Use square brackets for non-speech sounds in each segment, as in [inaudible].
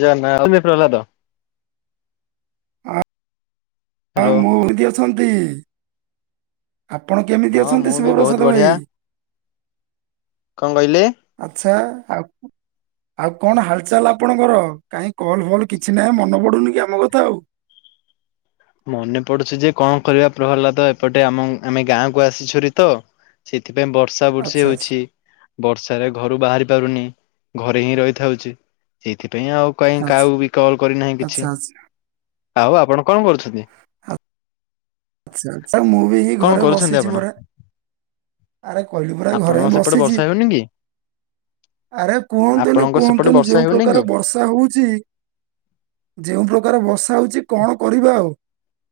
ଏଜନା ହୋଉଛି ପ୍ରହ୍ଲାଦ। [inaudible] ହଁ ହ୍ୟାଲୋ ମୁଁ ଏମିତି ଅଛନ୍ତି ଆପଣ କେମିତି ହଁ ଅଛନ୍ତି ମୁଁ ବି ବହୁତ ଶିବପ୍ରସାଦ ଭାଇ? ବଢିଆ କଣ କହିଲେ? ଆଚ୍ଛା ଆଉ ଆଉ କଣ ହାଲଚାଲ ଆପଣଙ୍କର? କାହିଁ କଲ୍ ଫଲ କିଛି ନାହିଁ ମନ ପଡ଼ୁନିକି ଆମ କଥା ଆଉ। ମନେ ପଡୁଛିଯେ କଣ କରିବା ପ୍ରହ୍ଲାଦ ଏପଟେ ଆମ ଆମେ ଗାଁକୁ ଆସିଚୁ ହାରିତ। ସେଥିପାଇଁ ବର୍ଷା ବର୍ଷି ଆଚ୍ଛା ଆଚ୍ଛା ହଉଛି। ବର୍ଷାରେ ଘରୁ ବାହାରି ପାରୁନି ଘରେହିଁ ରହିଥାଉଛି ସେଇଥିପାଇଁ ଆଉ କାଇଁ ଆଚ୍ଛା କାହାକୁବି କଲ୍ କରିନାହିଁ ଆଚ୍ଛା କିଛି ଆଚ୍ଛା ଆଉ ଆପଣ କଣ କରୁଛ [unintelligible] ଆଚ୍ଛା ଆଚ୍ଛା ମୁଁବି ହିଁ ଘରେ ଆପଣ ବସିଚି ପରା। ଆରେ କହିଲି ପରା ଆପଣଙ୍କ ଘରେଁ ସେପଟେ ବର୍ଷା ବସିଚି। ହେଉନି କି? ଆରେ କୁହନ୍ତୁନି ଆପଣଙ୍କ ସେପଟେ କୁହନ୍ତୁନି ବର୍ଷା ଯୋଉ ହେଉନି କି ପ୍ରକାର ବର୍ଷା ହଉଚି ଯେଉଁ ପ୍ରକାର ବର୍ଷା ହଉଛି କଣ କରିବା ଆଉ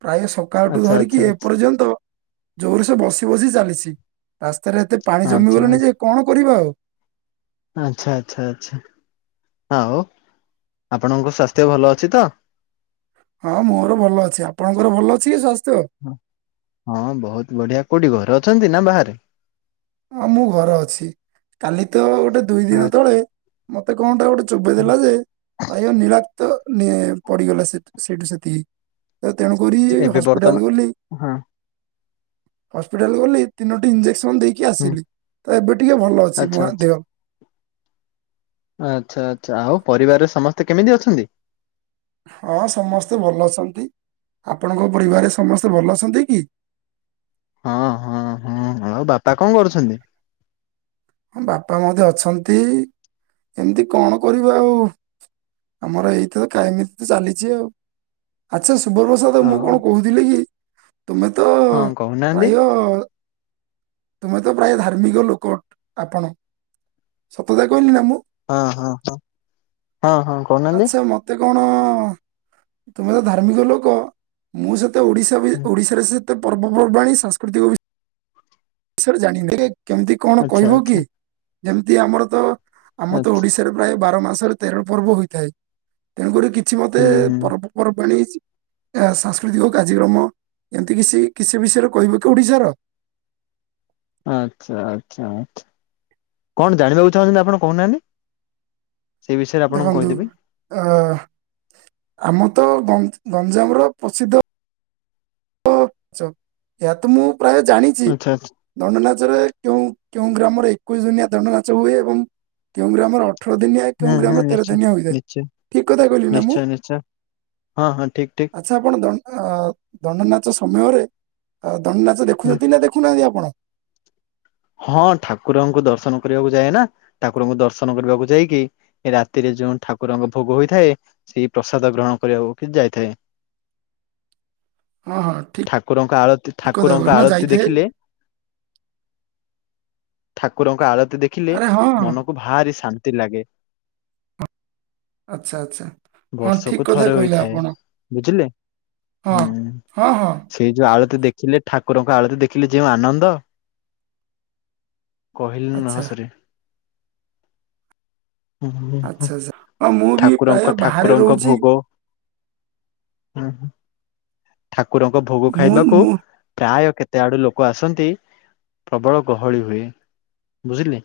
ପ୍ରାୟ ସ ପକାଠୁ ଆଚ୍ଛା ଆଚ୍ଛା ଧରିକି ଆଚ୍ଛା ଏପର୍ଯ୍ୟନ୍ତ ଜୋରସେ ବସି ବସି ଚାଲିଛି ରାସ୍ତାରେ ଏତେ ପାଣି ଆଚ୍ଛା ଜମିଗଲେଣିଯେ କଣ କରିବା ଆଉ‌। ଆଚ୍ଛା ଆଚ୍ଛା ଆଚ୍ଛା ଆଉ ଆପଣଙ୍କ ସ୍ୱାସ୍ଥ୍ୟ ଭଲ ଅଛିତ? ହଁ ମୋର ଭଲ ଅଛି ଆପଣଙ୍କର ଭଲ ଅଛିକି ସ୍ୱାସ୍ଥ୍ୟ? ହଁ ବହୁତ୍ ବଢ଼ିଆ କୋଉଠି ଘରେ ଅଛନ୍ତିନା ବାହାରେ? ହଁ ମୁଁ ଘରେ ଅଛି କାଲିତ ଗୋଟେ ଦୁଇ ଦିନ ଆଚ୍ଛା ତଳେ ମତେ କଣଟେ ଗୋଟେ ଚୋବେଇ ଦେଲାଯେ ପ୍ରାୟ ନିରାକ୍ତ ପଡ଼ିଗଲା ସେ ସେଇଠୁ ସେତିକି। ତ ତେଣୁ କରି ଏବେ ବର୍ତ୍ତମାନ ହସ୍ପିଟାଲ ଗଲି ହଁ ହସ୍ପିଟାଲ ଗଲି ତିନୋଟି ଇଞ୍ଜେକ୍ସନ ଦେଇକି ହୁଁ ଆସିଲି ତ ଏବେ ଟିକେ ଭଲ ଅଛି ଆଚ୍ଛା ମହା ଆଚ୍ଛା ଦେହ। ଆଚ୍ଛା ଆଚ୍ଛା ଆଉ ପରିବାରରେ ସମସ୍ତେ କେମିତି ଅଛନ୍ତି? ହଁ ସମସ୍ତେ ଭଲ ଅଛନ୍ତି ଆପଣଙ୍କ ପରିବାରରେ ସମସ୍ତେ ଭଲ ଅଛନ୍ତିକି? ହଁ ହଁ ହଁ ଆଉ ବାପା କଣ କରୁଛନ୍ତି? ହଁ ବାପା ମଧ୍ୟେ ଅଛନ୍ତି ଏମିତି କଣ କରିବୁ ଆଉ ଆମର ଏଇଥରତ କାହିଏମିତିତ ଚାଲିଚି ଆଉ ଆଚ୍ଛା ଶୁଭପ୍ରସାଦ ମୁଁ ଆଉ କଣ କହୁଥିଲିକି ତୁମେ ତ ହଁ କହୁନାହାନ୍ତି ପ୍ରାୟ ତୁମେ ତ ପ୍ରାୟ ଧାର୍ମିକ ଲୋକ। ଆପଣ ସତ କଥା କହିଲି ନା ମୁଁ? ଆଁ ହଁ ହଁ ହଁ ହଁ। କହୁନାହାନ୍ତି। ଆଚ୍ଛା ମତେ କଣ ତୁମେ ତ ଧାର୍ମିକ ଲୋକ ମୁଁ ସେତେ ଓଡିଶା ବି ହୁଁ, ଓଡିଶାରେ ସେତେ ପର୍ବପର୍ବାଣୀ ସାଂସ୍କୃତିକ ବି ବିଷୟରେ ଜାଣି ନେ [inaudible] କେମତି କଣ ଆଚ୍ଛା କହିବ କି ଆଚ୍ଛା ଯେମତି ଆମର ତ ଆମ ତ ଆଚ୍ଛା ଓଡିଶ୍ ଶାରେ ପ୍ରାୟେ ବାର ମାସରେ ତେର ପର୍ବ ହୋଇଥାଏ ତେଣୁକରି କିଛି ମତେ ହୁଁ ହୁଁ ପର୍ବ ପର୍ବାଣୀ ହେଇଚି ଯାହା ସାଂସ୍କୃତିକ କାର୍ଯ୍ୟକ୍ରମ ଏମତି କିଛି କିସି ବିଷୟରେ କହିବ କି ଓଡିଶାର? ଆଚ୍ଛା ଆଚ୍ଛା ଆଚ୍ଛା କଣ ଜାଣିବାକୁ ଚାହୁଁଚନ୍ତି ଆପଣ କୋହୁନାହାନ୍ତି। ଦେଖନ୍ତୁ ଆ ଆମ ତ ଗଞ୍ଜା ଗଞ୍ଜାମର ପ୍ରସିଦ୍ଧ ଧ ଚ ଏହା ତ ମୁଁ ପ୍ରାୟ ଜାଣିଚି। ଆଚ୍ଛା ଆଚ୍ଛା ଦଣ୍ଡ ନାଚରେ କେଉଁ କେଉଁ ଗ୍ରାମରେ ଏକୋଇଶ ଦିନିଆ ଦଣ୍ଡ ନାଚ ହୁଏ ଏବଂ କେଉଁ ଗ୍ରାମରେ ଅ ଅଠର ଦିନିଆ ହୁଁ କେଉଁ ହୁଁ ଗ୍ରାମରେ ତେର ନିଶ୍ଚୟ। ଦିନିଆ ହୋଇଥାଏ ନିଶ୍ଚୟ ଠିକ କଥା କହିଲି ନା ମୁଁ? ନିଶ୍ଚୟ ନିଶ୍ଚୟ ହଁ ହଁ ଠିକ ଠିକ। ଆଚ୍ଛା ଆପଣ ଦ ଅ ଦଣ୍ଡନାଚ ସମୟରେ ଅ ଦଣ୍ଡନାଚ ହୁଁ ଦେଖୁଚନ୍ତି ନା ଦେଖୁନାହାନ୍ତି ଆପଣ? ହଁ ଠାକୁରଙ୍କୁ ଦର୍ଶନ କରିବାକୁ ଯାଏ ନା ଠାକୁରଙ୍କୁ ଦର୍ଶନ କରିବାକୁ ଯାଇକି ଏ ରାତିରେ ଯୋଉଁ ଠାକୁରଙ୍କ ଭୋଗ ହୋଇଥାଏ ସେଇ ପ୍ରସାଦ ଗ୍ରହଣ କରିବାକୁ କି ଯାଇଥାଏ। ହଁ ହଁ ଠିକ୍ ଠାକୁରଙ୍କ ଆଳତି କ୍ କଥା ଠାକୁରଙ୍କ କହି ନା ଆଳତି ଯାଇଥାଏ। ଦେଖିଲେ ଠାକୁରଙ୍କ ଆଳତି ଦେଖିଲେ ଆରେ ହଁ ହଁ ମନକୁ ଭାରି ଶାନ୍ତି ଲାଗେ। ଆଚ୍ଛା ଆଚ୍ଛା ହଁ ଠିକ ବର୍ଷକୁ କଥା ଥରେ କହିଲେ ହୋଇଥାଏ ଆପଣ। ବୁଝିଲେ ହଁ ହୁଁ। ହଁ ହଁ। ସେଇ ଯୋଉ ଆଳତି ଦେଖିଲେ ଠାକୁରଙ୍କ ଆଳତି ଦେଖିଲେ ଯେଉଁ ଆନନ୍ଦ କହିଲେ ନହ ଆଚ୍ଛା ସରେ। ଓ ହୋ ହୋ ହୋ ଆଚ୍ଛା ଆଚ୍ଛା ହଁ ମୁଁ ବି ପ୍ରାୟ ଠାକୁରଙ୍କ ବାହାରେ ଠାକୁରଙ୍କ ରହୁଛି ଭୋଗ ହୁଁ ହୁଁ ଠାକୁରଙ୍କ ଭୋଗ ମୁଁ ଖାଇବାକୁ ମୁଁ ପ୍ରାୟ କେ ତେ ଆଡୁ ଲୋକ ଆସନ୍ତି ପ୍ରବଳ ଗହଳି ହୁଏ ବୁଝିଲେ।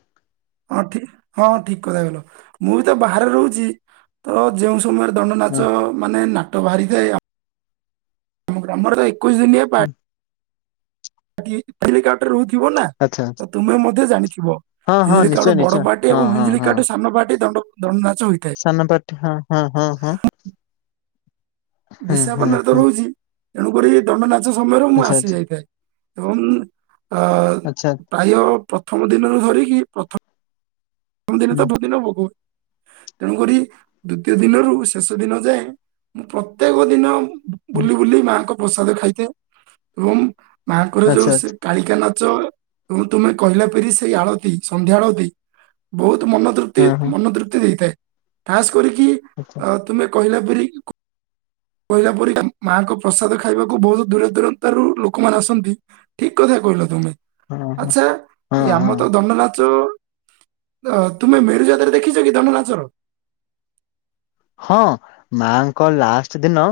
ହଁ ଠି ହଁ ଆ ଠିକ କଥା କହିଲ ମୁଁ ବି ତ ବାହାରେ ରହୁଚି ତ ଯେଉଁ ସମୟରେ ହଁ ଦଣ୍ଡନାଚ ମାନେ ନାଟ ବାହାରିଯାଏ ଆ-ମ ଗ୍ରାମରେ ତ ଏକୋଇଶି ଦିନିଆ ପା ହୁଁ ଟି ହେଇ ହେଲିକାପ୍ଟର ରହୁଥିବ ନା। ଆଛା ଆଛା। ତ ତୁମେ ମଧ୍ୟ ଜାଣିଥିବ ହିଞ୍ଜିଳିକା ଗୋଟେ ବଡ ନିଶ୍ଚୟ ପାର୍ଟି ହଁ ଏବଂ ହଁ ହଁ। ହିଞ୍ଜିଳିକାଠୁ ସାନ ପାାର୍ଟି ଦଣ୍ଡ ଦଣ୍ଡନାଚ ହୋଇଥାଏ। ସାନ ପାର୍ଟି ହଁ ହଁ ହଁ ହଁ। ହୁଁ ହୁଁ ବିଶାଖାପାଟନାରେ ତ ହୁଁ ରହୁଚି। ତେଣୁକରି ଦଣ୍ଡନାଚ ସମୟରେ ମୁଁ ଆଚ୍ଛା ଆସି ଆଚ୍ଛା ଯାଇଥାଏ ଏବଂ ଆ ଆଚ୍ଛା ପ୍ରାୟ ପ୍ରଥମ ଦିନରୁ ଧରିକି ପ୍ରଥ-ଥମ ଦିନ ହୁଁ ତ ବୋହୁତ ଦିନ ଭୋଗ ତେଣୁକରି ଦୁତୀୟ ଦିନରୁ ଶେଷ ଦିନ ଯାଏ ମୁଁ ପ୍ରତ୍ୟେକ ଦିନ ହୁଁ ବୁଲି ବୁଲି ମାଆଙ୍କ ପ୍ରସାଦ ଖାଇଥାଏ ଏବଂ ମାଆଙ୍କର ଯୋଉ ଆଚ୍ଛା ସେ ଆଚ୍ଛା କାଳିକା ନାଚ ଏବଂ ତୁମେ କହିଲା ପରି ସେଇ ଆଳତି ସନ୍ଧ୍ୟା ଆଳତି ବୋହୁତ ମନ ତୃପ୍ତି ହଁ ହଁ ମନ ତୃପ୍ତି ହେଇଥାଏ ଖାସ୍ କରିକି ଆଚ୍ଛା ଆଁ ତୁମେ କହିଲା ପରି କ୍ କହିଲା ପରିକା ମାଆଙ୍କ ପ୍ରସାଦ ଖାଇବାକୁ ବୋହୁତ ଦୂର ଦୂରାନ୍ତରୁ ଲୋକମାନେ ଆସନ୍ତି। ଠିକ କଥା କହିଲ ତୁମେ ହଁ ହଁ ଆଛା ହଁ ଏଇ ଆମର ହଁ ତ ଦଣ୍ଡନାଚ ଅ ତୁମେ ମେରୁଯାତରେ ଦେଖିଚ କି ଦଣ୍ଡନାଚ? ହଁ ମାଆଙ୍କ ଲାଷ୍ଟ ଦିନ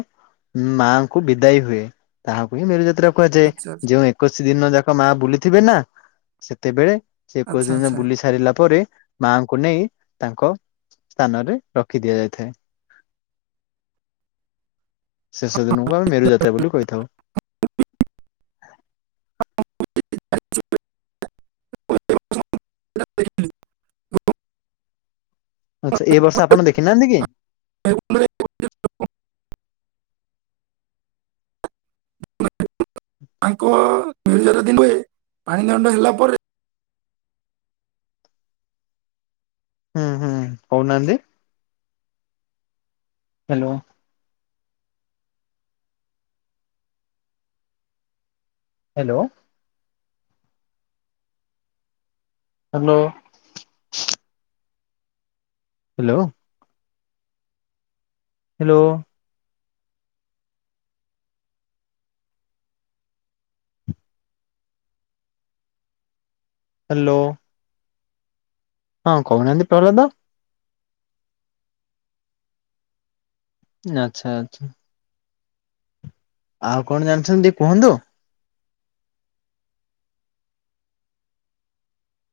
ମାଆଙ୍କୁ ବିଦାୟୀ ହୁଏ ତାହାଙ୍କୁ ହିଁ ମେରୁଜାତ୍ରା କୁହାଯାଏ ଆଚ୍ଛା ଯେଉଁ ଏ ଏକୋଇଶି ଦିନ ଯାକ ମାଆ ବୁଲିଥିବେ ନା ସେତେବେଳେ ସେଇ ଏକୋଇଶି ଆଚ୍ଛା ଦିନ ଆଚ୍ଛା ବୁଲି ସାରିଲା ପରେ ମାଆଙ୍କୁ ନେଇ ତାଙ୍କ ସ୍ଥାନରେ ରଖି ଦିଆଯାଇଥାଏ। ଶେଷ ଦିନୁକୁ ଆମେ ମେରୁଯାତ୍ରା ବୋଲି କହିଥାଉ। [unintelligible] [unintelligible] ଆଛା ଏ ବର୍ଷ ଆପଣ ଦେଖିନାହାନ୍ତି କି? [unintelligible] ତାଙ୍କ ନିର୍ଜର ଦିନେ ପାଣି ଦଣ୍ଡ ହେଲା ପରେ ହୁଁ ହୁଁ କହୁନାହାନ୍ତି। Hello. Hello. Hello. Hello. Hello. Hello. ହଁ କହୁନାହାନ୍ତି ପ୍ରହ୍ଲାଦ। ଆଚ୍ଛା ଆଚ୍ଛା। ଆଉ କଣ ଜାଣିଛନ୍ତି ଟିକେ କୁହନ୍ତୁ?